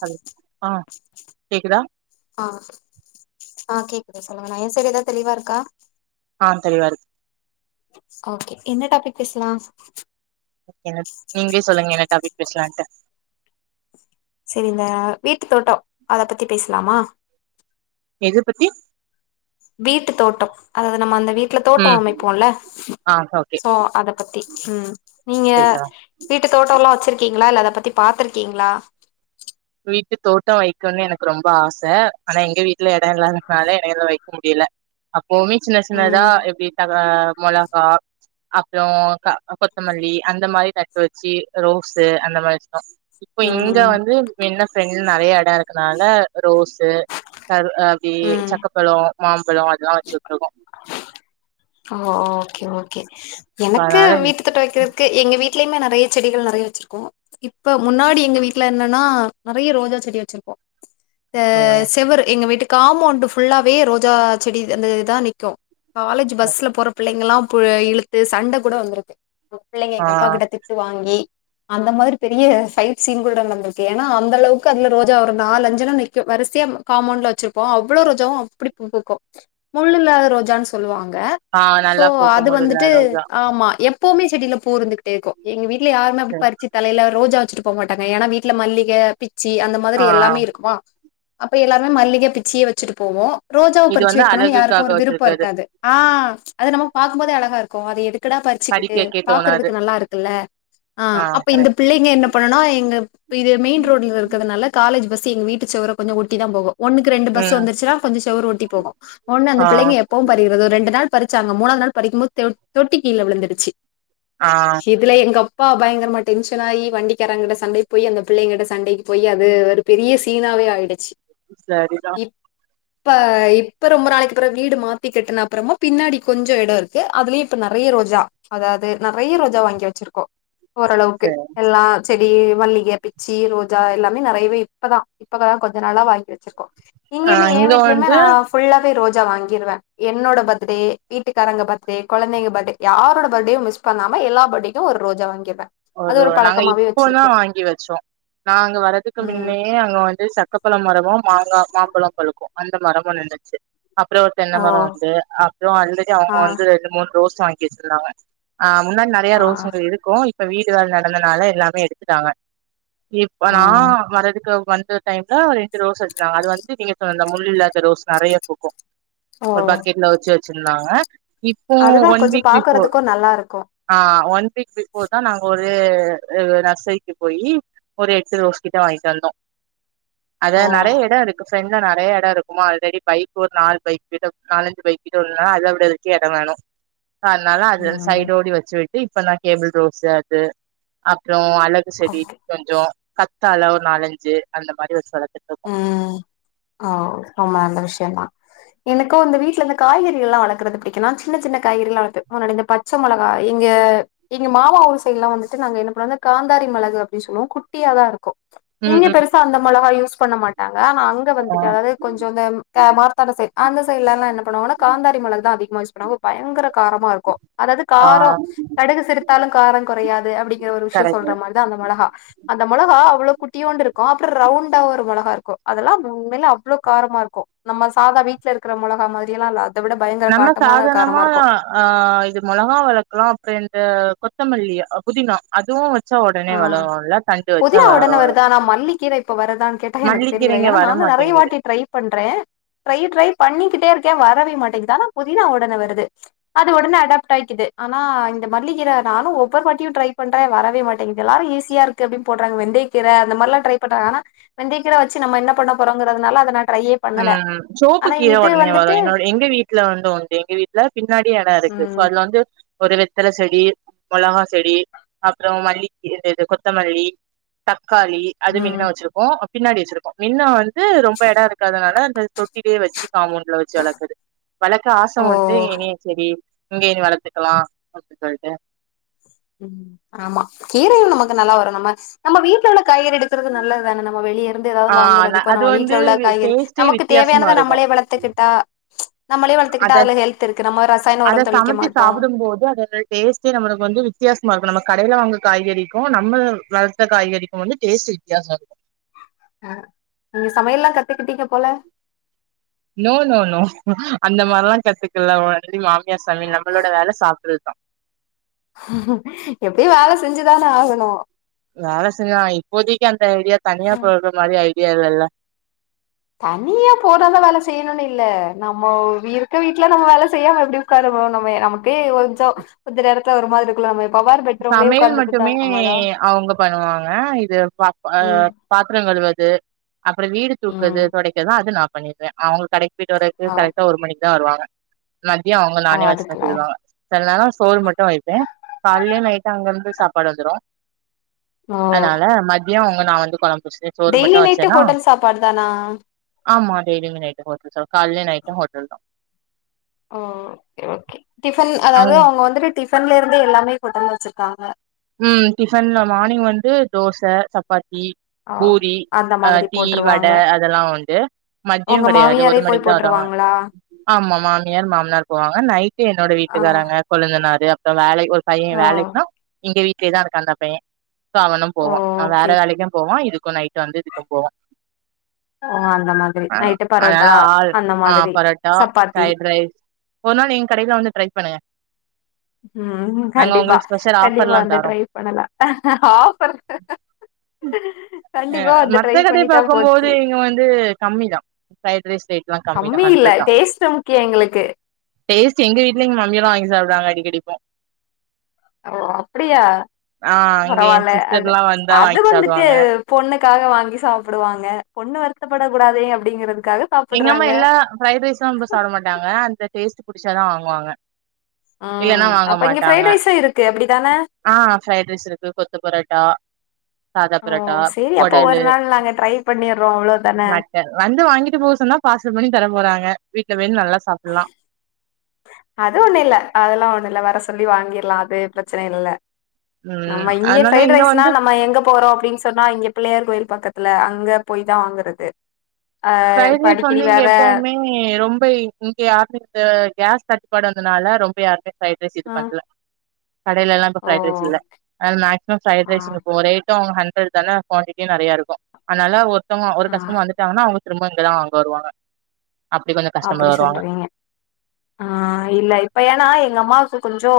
Hello ஆ கேக்குதா ஆ ஆ கேக்குதா சொல்லுங்க நா என் சைட் ஏதா தெளிவா இருக்கா ஆ தெளிவா இருக்கு ஓகே என்ன டாபிக் பேசலா என்ன நீங்களே சொல்லுங்க என்ன டாபிக் பேசலான்ட்டு சேரி இந்த வீட்டு தோட்டோ அத பத்தி பேசலாமா எது பத்தி வீட்டு தோட்டோ அதாது நம்ம அந்த வீட் வீட்ல தோட்டோ ம் அமைப்போல ஆ ஓகே சோ அத பத்தி ம் நீங்க பேசலா வீட்டு தோட்டோலா வெச்சிருக்கீங்ளா இல்ல அத பத்தி பாத்திருக்கீங்ளா வீட்டு தோட்டோ வெக்கணு எனக்கு ரொம்ப ஆச ஆனா எங்க வீட்ல எடோ இல்லாததுனால எனக்கு வெக் க்க முடில அப்போவுமே சின்ன சின்னதா ம் எப்டி த மொளகா அப்றோ க கொத்தமல்லி அந்த மாரி நட்டு வெச்சி ரோஸ்சு அந்த மாரி தா இப்ப இங்க ம் வந்து என்ன ஃப்ரெண்ட்ல நெறைய எடோ இருக்கதுனால ரோஸ்சு கரு அப்டி ம் சக்கப்பழோ மாம்பழோ அதெல்லா வெச்சி விட்டிருக்கோ ஓ ஓகே ஓகே சோ எனக்கு வீட்டு எடுத்துட் வைக்கிறக்கு எங்க வீட்லியுமே நறைய செடிகள் நறைய வச்சிருக்கோ இப்ப முன்னாடி எங்க வீட்ல என்னன்னா நறைய ரோஜா செடி வச்சிருப்போ இந்த அதனால செவுரு எங்க வீட்டுக்கு காமௌண்ட ஃபுல்லாவே ரோஜா செடி அந்த இதா நிக்கு காலேஜ் பஸ்ல போற பிள்ளங்கல்லா இழுத்து சண்ட கூட வந்துருக்கு பிள்ளைங்க ஆ எங்க அப்பா கிட்ட திட் திட்டு வாங்கி அந்த மாரி பெரிய ஃபைட் சீன் கூட நடந்துருக்கு ஏனா அந்த அளவுக்கு அதுல ரோஜா ஒரு நாளு அஞ்சுலா நிக்கு வரிசியா காமௌண்ட்ல வச்சுருப்போ அவ்ளோ ரோஜாவு அப்டி பூ பூக்கு முள்ளு இல்லாத ரோஜானு சொல்லுவாங்க ஆ சோ நல்லா பூக்கும் அது முல்லுள்ள வந்துட்டு ரோஜா ஆமா எப் எப்போமே செடியில பூ இருந்துகிட்டே இருக்கு எங்க வீட்ல யாருமே அப்டி சரி பறிச்சிட் தலைல ரோஜா வச்சுட்டு போமாட்டாங்க ஏனா வீட்ல மல்லிக பிச்சி அந்த ஆ மாரி எல்லாமே இருக்குமா அப்ப எல்லாருமே மல்லிக பிச்சியே வச்சுட்டு போவோ ரோஜாவ இது பறிச்சு வந்து வெக்கணுன் யாருக்கு அழகுக்காக ஒரு விருப்போ வச்சிருக்கது இருக்காது ஆ அத நம்ம பாக்கும் போது அழகா இருக்கு அது எ துக்குடா பறிச்சுக்கிட்டு பறிக்கக்கே தோணாது பாக்குறதுக்கு நல்லா இருக்குல்ல ஆ அப்ப இந்த பிள்ளைங்க என்ன இப்ப என்னனா எங்க இது மெயின் ரோடு இருக்கிறதுனால காலேஜ் பஸ் எங்க வீட்டு செவர கொஞ்சோ ஒட்டி தா போகு ஒண்ணுக்கு ரெண்டு பஸ்சு ம் வந்துருச்சுனா கொஞ்சோ செவர ஒட்டி போகு ஒன்னு அந்த ஆ பிள்ளைங்க எப்போ பறிகிறது ஒரு ரெண்டு நாள் பறிச்சாங்க மூணாவது நாள் பறிக்கும்போது தொ தொட்டி கீழ விழுந்துடுச்சு ஆ இதுல எங்க அப் பா பயங்கரமா டென்ஷன் ஆகி வண்டிக்காரங்கிட்ட சண்டைக்கு போய் அந்த பிள்ளைங்கிட்ட சண்டைக்கு போய் அது பெரிய சீனாவே ஆயிடுச்சு சரிதா இப்ப இப்ப ரொம்ப நாளைக்குப்பிறவு வீடு மா த்தி கட்டுன அப்புறமா பின்னாடி கொஞ்ச இடோ இருக்கு அதுலியு இப்ப நறைய ரோஜா அதாவது நறைய ரோஜா வாங்கி வச்சிருக்கோ ஓரளவுக்கு சரி எல்லா செடி மல்லிக பிச்சி ரோஜா எல்லாமே நெறையவே இப்பதா இப்பதா கொஞ்ச நாளா வாங்கி வச்சிருக்கோ ஆ இங்கியுமே என் இங்க வீட்லியுமே வந்து நா ஃபுல்லாவே ரோஜா வாங்கிருவே என்னோட பர்த்டே வீட்டுக்காரங்க பர்த்டே கொழந்தைங்க பர்த்டே யாரோட பர்த்டேயு மிஸ் பண்ணாம எல்லா பர்த்டே ஏதோ ஒர் ரோஜா வாங்கிர்வ ஒரு நாங்க இப்போதா வாங்கி வச்சோ நா அங்க வர்றதுக்கு ம் முன்னே அங்க வந்து சக்கப்பழ மரமு மாங்க மாம்பழோ பழுக்கு அந்த மரமு நின்னுச்சி அப்றோ ஒரு ஓ தென்னைமரோ உண்டு அப்றோ அல்ரெடி அவுங்க ஆ வந்து ரெண்டு மூணு ரோஸ் வாங்கி வச்சிருந்தாங்க அ முன்னாடி நறைய ஆ ரோஸ்ஸுங்க இருக்கு இப்ப வீட்டு வேல நடந்தனால எல்லாமே எடுத்துட்டாங்க இப்ப நா ம் வரத்துக்கு வந்து டைம்ல ஒரு ரெண்டு ரோஸ் வச்சிருந்தாங்க அது வந்து நீங்க இப்ப இந்த முள் இல்லாத ரோஸ் நறைய பூக்கு ஓ ஒரு பக்கெட்ல வச்சு வச்சிருந்தாங்க இப்போ அதுதான் ஒன் கொஞ்சம் வீக் பிஃபோர் பாக்குறதுக்கும் நல்லா இருக்கும் அ ஒன் வீக் பிஃபோர் தா நாங்க ஒரு நர்சரிக்கு போயி ஒரு எட்டு ரோஸ் கிட்ட வாங்கிட்டு வந்தோ அதா ஓ நறைய இட இருக்கு ஃப்ரெண்ட்ல நெறைய இடம் இருக்குமா ஆல்ரெடி பைக் ஒரு நாலு பைக் கிட்ட நாலஞ்சு பைக்கிட்ட நின்னா அத விட நிக்க இட வேணு அதனால அது ம் சைடோடி வச்சு விட்டு இப்பதா டேபிள் ரோஸ் அது அப்றோ அழ குச்செடி ஓகே கொஞ்சோ கத்தால ஒரு நாலஞ்சு அந்த மாரி வச்சி வளத்துட் ம் அ ரொம்ப நல்ல விஷ்யந்தா எனக்கு இந்த வீட்ல இந்த காய்கறிகள்லா வளக்கறது பிடிக்குன்னா சின்ன சின்ன காய்கறிகள்லா வளப்ப முன்னாடி இந்த பச்ச பச்ச மொளகா இங்க எங்க மாமா ஊர் சைட்லா வந்துட்டு நாங்க என்ன பண்ணுவோ காந்தாரி மிளகு அப்டின்னு சொல்லுவோ குட்டியாதா இருக்கு ம் இங்க ம் பெருசா அந்த மொளகா யூஸ் பண்ண மாட்டாங்க ஆனா அங்க ஆ வந்துட்டு அதாது து கொஞ்சோ இந்த மார்த்தாண்டோ சைடு அந்த சைட்ல்லல்லா என்ன பண்ணுவாங்கனா காந்தாரி மிளகு தா அதிகமா யூஸ் பண் ணவோ பயங்கர காரமாருக்கு அதாவது ஆ காரோ கடுகு சிரித்தாலு காரோ கொறையாது அப்படிங்கிற ஒரு விஷ்யோ கரெக்ட் சொல்ற மாரி தா அந்த மொளகா அந்த மொளகா அவ்ளோ குட்டியோன்டு இருக்கு அப்புறோ ரவுண்டாவுருக் மொளகாருக்கு அதெல்லா உண்மையிலே அவ்ளோ காரமாருக்கு நம்ம சாதா வீட்லருக்குற மொளகா மாதிரியெல்லா இல்லாத் அத விட பயங்கர நம்ம காட்டமான சாதாரணமா காரமாருக்கு ஆ இது மொளகா வளக்கலா அப்புறோ இந்த கொத்தமல்லி புதினா அதுவு வச்சா உடனே ஆ வளருல்ல தண்டு வச்சா பொதினா வளரு ஒடனே வருதா ஆனா மல்லி கீரை இப்ப வருதான்னு கேட்டா எனக்கு தெரி முடியல மல்லிக்கீரைங்க ஏன்னா வர நானு நறைய மாட்டேங்குது வாட்டி ட்ரை பண்றேன் ட்ரை ட்ரை பண்ணிக்கிட்டே இருக்கே வரவே மாட்டேங்கிது ஆனா புதினா ஒடனே வருது அது ஒடனே அடாப்ட் ஆயிக்கிது ஆனா இந்த மல்லிக்கீரை நானு ஒவ்வொரு வாட்டியு ட்ரை பண்றே வரவே மாட் கிது எல்லாரு ஈசியாருக்கு அப்படின் போட்றாங்க வெந்தையக்கீர அந்த மாரிலா ட்ரை பண்றாங்கா ஆனா வெந்தயக்கீரை வச்சி நம்ம என்ன பண்ண போறோங்கறதுனால அத நா ட்ரையே ம் பண்ணல ம் சோவப்பு ஆனா கீரை இது ஒடனே வரு வந்துட்டு என்னோட எங்க வீட்ல வந்து உண்டு எங்க வீட்ல பின்னாடி எடோருக்கு பெருசா ம் வளந்து ஒரு வெத்தல செடி மொளகா செடி அப்புறோ மல்லிக்கி இது கொத்தமல்லி தக்காளி அது ம் மின்ன வச்சிருக்கோ அ பின்னாடி வச்சிருக்கோ மின்ன வந்து ரொம்ப எடோருக் அதனால அந்த தொட்டிலயே வச்சு காம்பவுண்டல வச்சு வளக்குது வளர்க்க ஆச ஓ வந்து இனி வெங்காய செடி இங்கயே நீ வளத்துக்கலா அப்பிடின்னு சொல்லிட்டு ம் ஆமா கீரையு நமக்கு நல்லா வருனும்மா நம்ம நம்ம வீட்ல உள்ள காய்கறி எடுத் துறது நல்லது தான நம்ம வெளியருந்து ஏதாவது ஆ வாங்குறதுக்கு அது நம்ம வந்து வீட்ல உள்ள காய்கறி டேஸ்ட்டே நமக்கு வித்தியாசமா தேவையானத நம்மளே இருக்கு வளத்துக்கிட்டா நம்மளை அத வளத்துக்கிட்டா அதுல ஹெல்துருக்கு நம்ம ரசாயன ஒரோ தெளிக்க மாட்டோ [unintelligible] போது அது ரெட் டேஸ்ட்டே நம்மளுக்கு வந்து வித்தியாசமாருக்கு நம்ம கடையில வாங்க காய்கறிக்கு நம்ம வளத்த காய்கறிக்கு வந்து டேஸ்ட்டு வித்தியாசோருக் அ நீங்க சமையல்லா கத்துக்கிட்டீங்க போல நோ நோ நோ அந்த மாரிலா கத்துக்கல [unintelligible] மாமியார் சமயல் நம்மளோட வேல சாப்புட்றதுதா ம் எப்படி வேல செஞ்சுதானே ஆகணு வேல செஞ்சா இப்போதைக்கி அந்த ஐடியா தனியா போயிட்ற மாரி ஐடியா இல்லல்ல தனியா போனா தா வேல செய்யணுன்னு இல்ல நம்மோ இருக்க வீட்ல நம்ம வேல செய்யாம எப்பிடி உட்காரும் போத் நம்ம நமக்கு கொஞ்சோ கொஞ்ச நேரத்துல ஒரு மாதிரி இருக்குல்ல நம்ம எப்பவாரு பெட்ரூம்லயே சமையல் உட்காந்துட்டுதா மட்டுமே நம்மதா அவுங்க பண்ணுவாங்க இது பாப்பா ஆ ம் பாத்தரோ கழுவது அப்புறோ வீடு ம் கூட்டுறது தொடைக்கறது அது நா பண்ணிருவே அவுங்க கடைக் கு போயிட்டு ஓ வரதுக்கு கரெக்டா ஒரு மணிக்கு தா வருவாங்க மத்தியோ அவங்க ஓ நானே வச்சர்ன்னு அதுக்குல சொல்லிடுவாங்க செல நேரோ சோறு மட்டு வைப்பே குள்ளையு நைட்டு அங்கருந்து சாப்பாடு வந்துரு ஓ அதனால மதியோ அவங்க நா வந்து கொழம்பு வச்சுட்டு சோறு டெய்லி மட்டு நைட்டு வச்சேன்னா ஹோட்டல் சாப்பாடு தானா ஆமா டெய்லி நைட்டு ஹோட்டல் சாப் காலயு night hot oh okay okay tiffin அதாவது அங்க அவங்க வந்துட்டு டிஃபன்லேருந்து எல்லாமே ஹோட்டல் வச்சிருக்காங்க ம் டிஃபன்ல மார்னிங் வந்து தோச சப்பாத்தி ஓ பூரி அந்த அ மாதிரி டீ போட்ருவாங்க வடை அதெல்லா உண்டு மதியோ கெடையாது ஒரு மணிக் போட்டுருவாங்களா ஆமா மாமியார் மாமனார் போவாங்க நைட்டு என்னோட ஆ வீட்டுக்காராங்க கொழுந்தனாரு அப்புற வேலை ஒரு பையன் ஓ வேலைக்குனா எங்க வீட்லயேதா இருக்கா அந்த பைய இப்ப அவனு ஓ போவா அவ வேற ஓகே வேலைக்கு போவா இதுக்கு நைட்டு வந்து இதுக்கு போவா ஓ அந்த மாதிரி அ நைட்டு பரோட்டா அதனால ஆள் அந்த ஆ மாதிரி பரோட்டா சப்பாத்தி ஃப்ரைட் ரைஸ் ஒரு நாள் எங்க கடையில வந்து ட்ரை பண்ணுங்க ம் நாங்க கண்டிப்பா உங்களுக்கு ஸ்பெஷல் கண்டிப்பா ஆஃபர்லா வந்து தாரோ ட்ரை பண்ணலா ஆஃபர் அ கண்டிப்பா வந்து மத்த ட்ரை கடைய பண்ணிட்டா பாக்கும்போது போச்சி இங்க வந்து கம்மி தா ஃப்ரைட் ரைஸ் ரேட்லா தா கம்மி இல்ல ஹண்ட்ரட் தா டேஸ்ட்டு முக்கிய எங்களுக்கு டேஸ்ட் எங்க வீட்ல எங்க மம்மி எல்லா வாங்கி சாப்டுறாங்க அடிக்கடி இப்போ ஓ அப்டியா ஆ அங்க எ பரவாயில்ல அது சிஸ்டர்லா வந்தா அது வாங்கி வந்துட்டு சாப்டுவாங்க பொண்ணுக்காக வாங்கி சாப்டுவாங்க பொண்ணு வருத்தப்பட கூடாதே அப்டிங்றதுக்காக எங்கம்மா எல்லா ஃப்ரைட் ரைஸு ரொம்ப சாப்ட மாட்டாங்க அந்த டேஸ்ட் புடிச்சாதா வாங்குவாங்க இல்லன்னா ம் வாங்க அப்ப இங்க மாட்டாங்க ஃப்ரைட் ரைஸூ இருக்கு எப்டி ஆ ஃப்ரைட் ரைஸ் இருக்கு கொத்து பரோட்டா சாதா ஓ பரோட்டா சேரி அப்ப கொடலு ஒரு நாள் நாங்க ட்ரை பண்ணிர்றோ அவ்ளோதான மட் வந்து வாங்கிட்டு போ சொன்னா பார்சல் பண்ணி தர போறாங்க வீட்டுல போயி நல்லா சாப்புல்லா அது ஒண்ணு இல்ல அதெல்லா ஒண்ணு இல்ல வர சொல்லி வாங்கிர்லா அது பிரச்சன இல்ல ம் நம்ம இங்கே அதனால ப்ரைட் இங்க ரைஸ்னா வந்து நம்ம எங்க போறோ அப்டின்னு சொ ன்னா இங்க பிள்ளையார் கோயில் பக்கத்துல அங்க போய் தா வாங்குறது ஆ இப்ப அடிக்கடி வேற இங்கை ரொம்ப இங்க யாருமே இந்த கேஸ் தட்டுப்பாடு வந்தனால ரொம்ப யாருமே ஃப்ரைட் ரைஸ் இது ஆ பண்ணல கடைலல்லா இப்ப ஓ ஃப்ரைட் ரைஸ் இல்ல அன மேக்சிமம் ஃப்ரைட் ஆ ரைஸ் [unintelligible] இப்ப அவுங்க ஹண்ரட் தான குவான்டிட்டி நெறையா இருக்கு அதனால ஒருத்தங்க ஒரு ஆ கஷ்டமர் வந்துட்டாங்கன்னா அவுங்க திரும்ப இங்கலா வாங்க வருவாங்க அப்டி கொஞ்ச கஸ்டமர் அப்டி வருவாங்க சொல்றீங்க ஆ இல்ல இப்ப ஏன்னா எங்க அம்மாவுக்கு கொஞ்சோ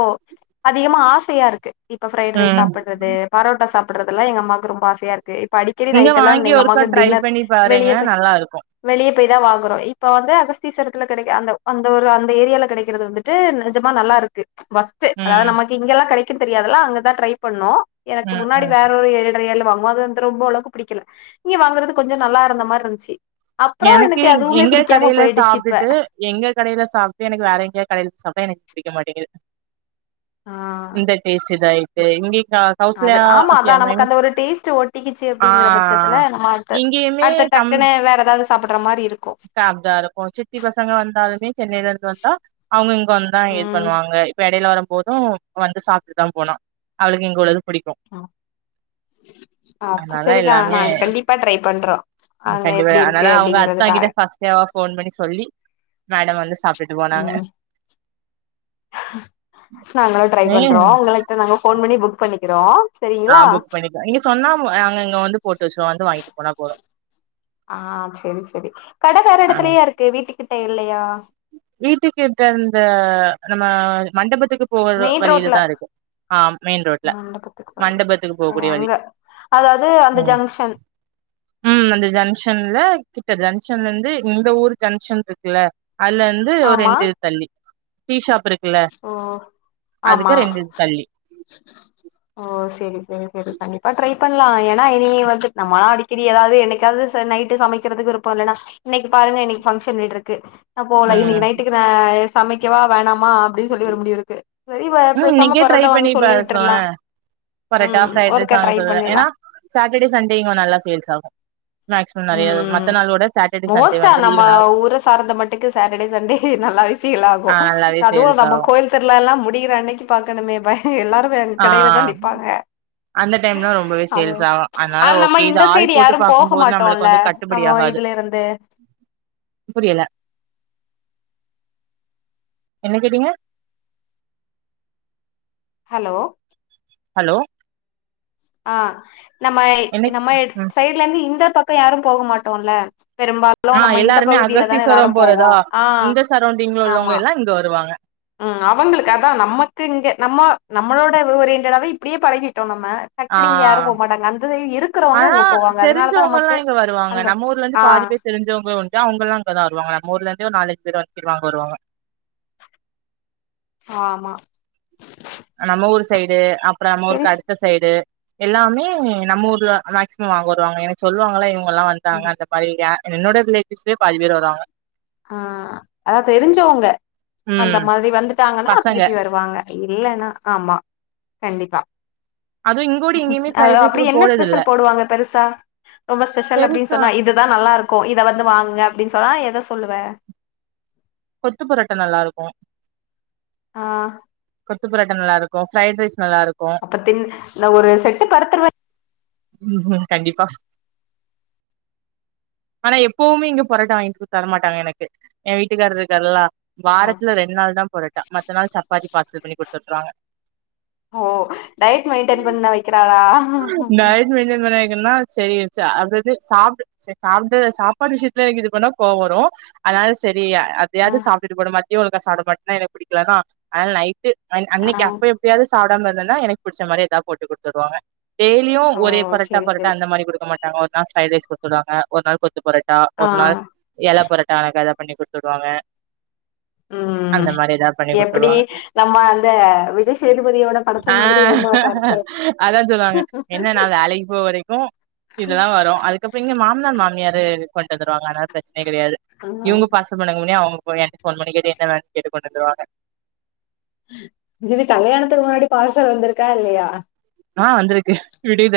அதிகமா ஆசையா இருக்கு இப்ப ஃப்ரைட் ரைஸ் ம் சாப்பிடுறது பரோட்டா சாப்படுறதுளா எங்க அம்மாவுக்கு ரொம்பஆசையா இருக் க்கு இப்ப அடிக்கடி இங்க நைட் எல்லா வாங்கி இருந்து எங்க ஒருக்கா அம்மாவுக்கு ட்ரை டின்னர் பண்ணி பாருங்க வெளியே போய் நல்லா இருக்கு வெளியே போய் தா வாங்குறோ இப்ப வந்து [unintelligible] அந்த அந்த ஒரு அந்த ஏரியில கெடக்கிறது வந்து நெஜமா நல்லா இருக்கு அதாது ம் நமக்கு இங்கெல்லா கெடைக்கு தெரியாதுல்லா அங்கதா ட்ரை பண்ணோ எனக்கு ம் முன்னாடி ம் வேற ஒரு [unintelligible] வாங்குவ அது வந் ரொம்ப அளவுக்கு புடிக்கல இங்க வாங்குறது கொஞ்ச நல்லா இருந்த மாதிரி இருந்துச்சு அப்றோ எனக்கு அதுவுமே எங்க புடிக்காம கடையில சாப்ட்டுட்டு எங்க கடையில சாப்ட்டு எனக்கு வேற எங்கேய கடையில சாப்ட்டா எனக்கு புடிக்க மாட்டேங்குது ஆ டேஸ்ட்டு இதாய்ட்டு இங்கேக்கா அது ஆமா அதா நமக்கு அந்த ஒரு டேஸ்ட் ஒட்டிக்கிச்சு ஆ அப்டிங்ற பட்சத்துல நம்ம அடுத்த இங்கேயுமே அடுத்தடுத் டக்குனு வேற எதாது சாப்புட்ற மாரி இருக்கு டா இருக்கு சித்தி பசங்க வந்தாலுமே சென்னைல இருந்து வந்தா அவுங்க வந்தா இது பண்ணுவாங்க இப்ப எடையில வரும் போது வந்து சாப்ட்டு தா போனா அவளுக்கு இங்குல்ளது புடிக்கு ம் அப்ப அதனால சரிதா நா எல்லாமே இத கண்டிப்பா ட்ரை பண்றோ அங்க கண்டிப்பா எப்டி இருக்கு அதனால அவுங்க அத்தா அப்டிங்கறதுக்காக இங்கதா [unintelligible] ஃபோன் பண்ணி சொல்லி மேடம் வந்து சாப்ட்டுட்டு போனாங்க ம் நாங்களு ட்ரை நீ பண்றோ உங்கள்ட்ட நாங்க ஃபோன் பண்ணி புக் பண்ணிக்கிறோ ஆ சரிங்களா புக் பண்ணிக்லா நீங்க சொன்னா நாங்க இங்க வந்து போட்டு வச்ருவோ வந்து வாங்கிட்டு போனா போது ஆ சரி சரி கட வேற ஆ எடத்துலயா இருக்கு வீட்டு கிட்ட இல்லையா வீட்டுக்கிட்ட இருந்த நம்ம மண்டபத்துக்கு போகற மெயின் வழியில ரோட்ல தா இருக்கு ஆ மெயின் ரோட்ல மண்டபத்துக்கு போற மண்டபத்துக்கு ஓ போகக்கூடிய வழி அங்க அதாவுது அந்த ம் ஜங்ஷன் ம் அந்த ஜங்ஷன்ல கிட்ட ஜங்ஷன்ல இருந்து இந்த ஊர் ஜங்ஷன் இருக்குல்ல அதுல இருந்து ஒரு ஆமா ரெண்டுயிது தள்ளி டீஷாப் இருக்குல்ல ஓ ஆமா அதுக்கு ரெண்டுயிது தள்ளி ஓ சரி சரி சரி கண்டிப்பா ட்ரை பண்லா ஏனா இனி வந்துட்டு நம்மலா அடி கிடி ஏதாவுது என்னைக்காவுது நைட்டு சமைக்கிறதுக்கு விருப்ப இல்லன்னா இன்னக்கி பாருங்க இன்னக்கி பங்க்ஷன் வீடு இருக்கு நா போல ம் இன்னிக்கு நைட்டுக்கு நா சமைக்கவா வேணாமா அப்டின்னு சொல்லி ஒரு முடிவு இருக்கு சரி வ ம் பேசாம இன்னக்கே ட்ரை பரோட்டா வாங்க பண்ணி சொல்லி விட்டுர்லா பாருங்களே பரோட்டா ம் ஃப்ரைட் ரைஸ் ஒருக்கா வாங்க ட்ரை குள்ள பண்ணிர்லா ஏனா சாட்டடே சண்டே இங்க நல்லா சேல்ஸ் ஆகு மேக்சிமம் நெறையா ம் மத்த நாள் வுட சாட்டர்டே சண்டே வந்து லீவ் நாள் சாட்டடே சண்டே நல்லாவெ சேல் ஆகு ஆ நல்லாவே அதுவு சேல்ஸ் நமக்கோ ஆகு கோயில் திருளால்லா முடியிற அன்னிக்கு பாக்குணுமே பய எல்லாரு போய் அந்த கடையில ஆ தா நிப்பாங்க அந்த டைம்ல ரொம்பவே அது சேல்ஸ் ஆகும். அதனால அது நம்ம ஓகே இது இந்த ஆள் சைடு போட்டு யாரு போக பாக்கும்போது நம்மளுக்கு மாட்டோல்ல வந்து கட்டுப்படி நம்ம ஆகாது. இதுல இருந்து புரியல என்ன கேட்டீங்க ஹலோ ஹலோ ஆ நம்ம என்ன நம்ம ம் சைட்ல இருந்து இந்த பக்க யாரு போக மாட்டோல பெரும்பால் அவ்ளோ ஆ நம்ம இந்த எல்லாருமே பகுதில தான எல்லாரு அகஸ்தீஸ்வரம் போவோ ஆ ஆமா எங்க இருந்து வருவாங்க ம் அவங்களுக்கு அதா நமக்கு இங்க நம்ம நம்மளோட ஓரியண்ட்டாவே இப்டியே பழகிட்டோ நம்ம ஆ டக்குனு இங்க யாரு போக மாட்டாங்க அந்த சைடு இருக்கிறவங்க ஆனா அங்க போவாங்க அதனால தா தெரிஞ்சவங்கல்லா நமக்கு இங்க வருவாங்க. அந்த நம்ம ஊர்ல இருந்து ஆ பாதி பேர் தெரிஞ்சவங்க உண்டு அவங்கெல்லா அங்க தா வருவாங்க நம்ம ஊர்ல இருந்து ஒரு நாலஞ்சு பேர் [unintelligible] ஆமா நம்ம ஊர் சைடு அப்றோ நம்ம சரி ஊருக்கு ஸ்- அடுத்த சைடு எல்லாமே நம்ம ஊர்ல மேக்சிமம் வாங்க வருவாங்க எனக்கு சொல்லுவாங்கள்ள இவுங்க எல்லா ம். வந்தாங்க அந்த அவிங்க என்னோட ரிலேவ்டிஸ் பாதி பேர் வருவாங்க ஆ அதா தெரிஞ்சவங்க ம் அந்த மாதிரி வந்துட்டாங்கன்னா பசங்க திருப்பி வருவாங்க இல்லன்னா ஆமா கண்டிப்பா அதுவு இங்கோடி எங்கேயுமே அ ஃப்ரைட் ரைஸ் அப்டி இப்ப என்ன போடுறது இல்ல ஸ்பெஷல் போடுவாங்க பெருசா ரொம்ப ஸ்பெஷல் அப்டின்னு பெருசா சொன்னா இதுதா நல்லா இருக்கு க்கு இத வந்து வாங்குங்க அப்டின்னு சொன்னா எதை சொல்லுவே கொத்து புரோட்டா நல்லா இருக்கு ஆ கொத்து புரோட்ட நல்லா இருக்கு பிரைட் ரைஸ் நல்லா இருக்கு அப்பத்தின் இந்த ஒரு செட்டு படுத்துருவ ம் கண்டிப்பா ஆனா எப்பவுமே இங்க புரோட்ட வாங்கிட்டு தரமாட்டாங்க எனக்கு ஏ வீட்டுக்கார் இருக்காருல்ல ஆ வாரத்துல ரெண்டு நாள் தா புரோட்டா மத்த நாள் சப்பாத்தி பார்சல் பண்ணி குடுத்துவுட்ருவாங்க ஓ டயட் மெயின்டென் பண்ண வைக்கிறாளா டயட் மெயிடன் பன்னா வைக்கிலனா சரி சாப்டு சாப்ட்டுட்டு சரி சாப்பிடு சாப்பாடு விஷயத்துல எனக்கு இது பண்ணா கோவோ வரு அதனால செரி ஆ எதாவது சாப்பிட்டு போடமாட்டியோ டீ உருக்க சாமாட்டியா எனக்கு பிடிக்கலனா ஆனால நைட்டு ஆ அன்னக்கி அப்பியை எப்பயாவது சாப்டாம இருந்தேனா எனக்கு புடிச்ச மாரி ஏதா போட்டு குடுத்துடுவாங்க டெய்லியு ஓ ஒரே பொரட்டா செரி பொரட்டா செரி அந்த மாரி குடுக்க மாட்டாங்க ஒரு நாள் ஃப்ரைட் ரைஸ் குடுத்துடுவிடுவாங்க ஒரு நாள் கொத் து பொரட்டா ஆ ஒரு நாள் எல பொரட்டா எனக்கு அத பண்ணி குடுத்து விடுவாங்க ம் ம் எப்டி நம்ம அந்த விஜய் சேதுபதியோட ஆ படத்த மாதிரி வருமா பார்சல் அதா சொல்லுவாங்க என்ன நா வேலைக்கு போற வரைக்கு இதெல்லா வரு அதுக் கப்றோ இங்க மானார் மாமியாரு கொண்டு வந்துருவாங்க அதுனால பிரச்சனையே கெடையாது ஆ இவுங்க ஃபர்ஸ் [unintelligible] பண்ணதுக்கு முன்னியு அவுங்க எனக்கு ஃபோன் பண்ணி கேட்டு என்ன வேணு கேட்டு கொண்டு வந்துருவாங்க திவி கல்யாணத்துக்கு முன்னாடி பார்சல் வந்துருக்கா இல்லையா ஆ வந்திருக்கு விடு இத